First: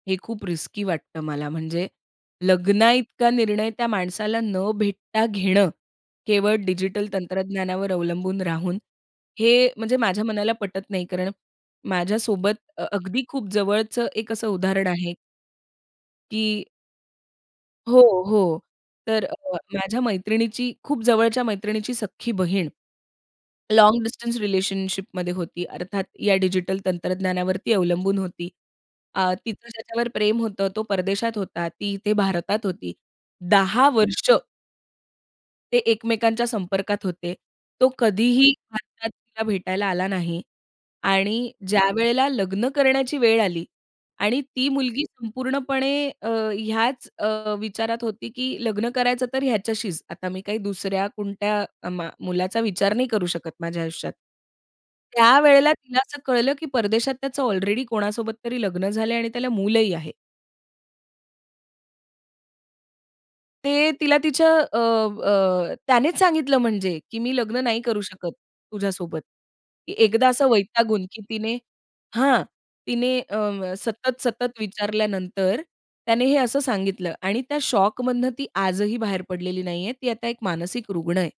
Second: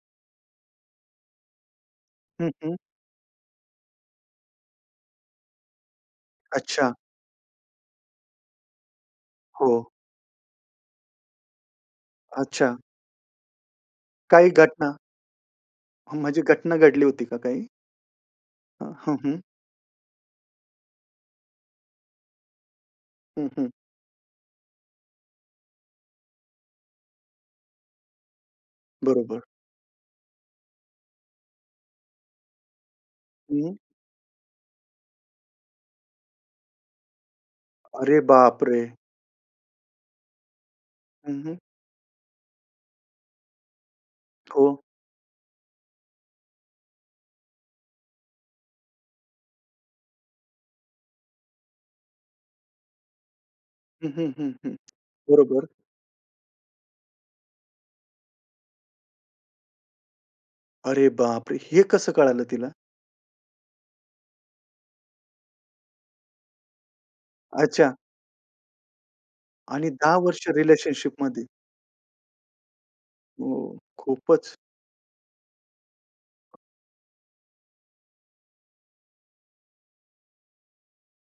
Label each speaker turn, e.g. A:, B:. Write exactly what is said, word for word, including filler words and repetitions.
A: हे खूप रिस्की वाटतं मला, म्हणजे
B: हं, हं.
A: लग्नाइतका निर्णय त्या माणसाला न भेटता घेणं, केवळ
B: अच्छा.
A: डिजिटल तंत्रज्ञानावर अवलंबून राहून, हे
B: हो.
A: म्हणजे माझ्या मनाला पटत नाही, कारण माझ्यासोबत
B: अच्छा.
A: अ अगदी खूप जवळचं एक असं
B: काही
A: उदाहरण
B: घटना
A: आहे.
B: म्हणजे
A: की
B: घटना घडली होती का काही?
A: हो हो.
B: अ, हं,
A: तर अ
B: हं.
A: अ माझ्या मैत्रिणीची खूप जवळच्या मैत्रिणीची सख्खी बहीण.
B: हं, हं.
A: लाँग डिस्टन्स रिलेशनशिप मध्ये होती. अर्थात या डिजिटल तंत्रज्ञानावरती अवलंबून होती. आ
B: बरोबर.
A: तिचं ज्याच्यावर प्रेम होतं तो परदेशात होता. ती इथे भारतात होती.
B: हं.
A: दहा वर्ष ते एकमेकांच्या संपर्कात होते. तो
B: अरे
A: कधीही
B: बापरे!
A: भारतात तिला भेटायला आला नाही.
B: हं,
A: आणि
B: हं.
A: ज्यावेळेला लग्न करण्याची वेळ आली आणि ती
B: हो.
A: मुलगी संपूर्णपणे अ, ह्याच अ, विचारात होती की लग्न करायचं तर ह्याच्याशीच. आता मी काही दुसऱ्या कोणत्या मा मुलाचा विचार नाही करू शकत माझ्या
B: हं,
A: आयुष्यात.
B: हं, हं, हं. बरोबर.
A: त्यावेळेला तिला असं कळलं की परदेशात त्याचं ऑलरेडी कोणासोबत तरी लग्न झालं आहे आणि त्याला मूलही आहे.
B: अरे बापरे! हे कसं कळालं तिला?
A: ते तिला तिच्या अ, अ, त्यानेच सांगितलं, म्हणजे की मी लग्न नाही
B: अच्छा.
A: करू शकत, तुझ्यासोबत.
B: आणि
A: की
B: दहा
A: एकदा
B: वर्ष
A: असं वैतागून की
B: रिलेशनशिपमध्ये
A: तिने हां. तिने
B: ओ
A: अं, सतत,
B: खूपच.
A: सतत विचारल्यानंतर, त्याने हे असं सांगितलं आणि त्या शॉकमधनं ती आजही बाहेर पडलेली नाही आहे. ती आता एक मानसिक रुग्ण आहे.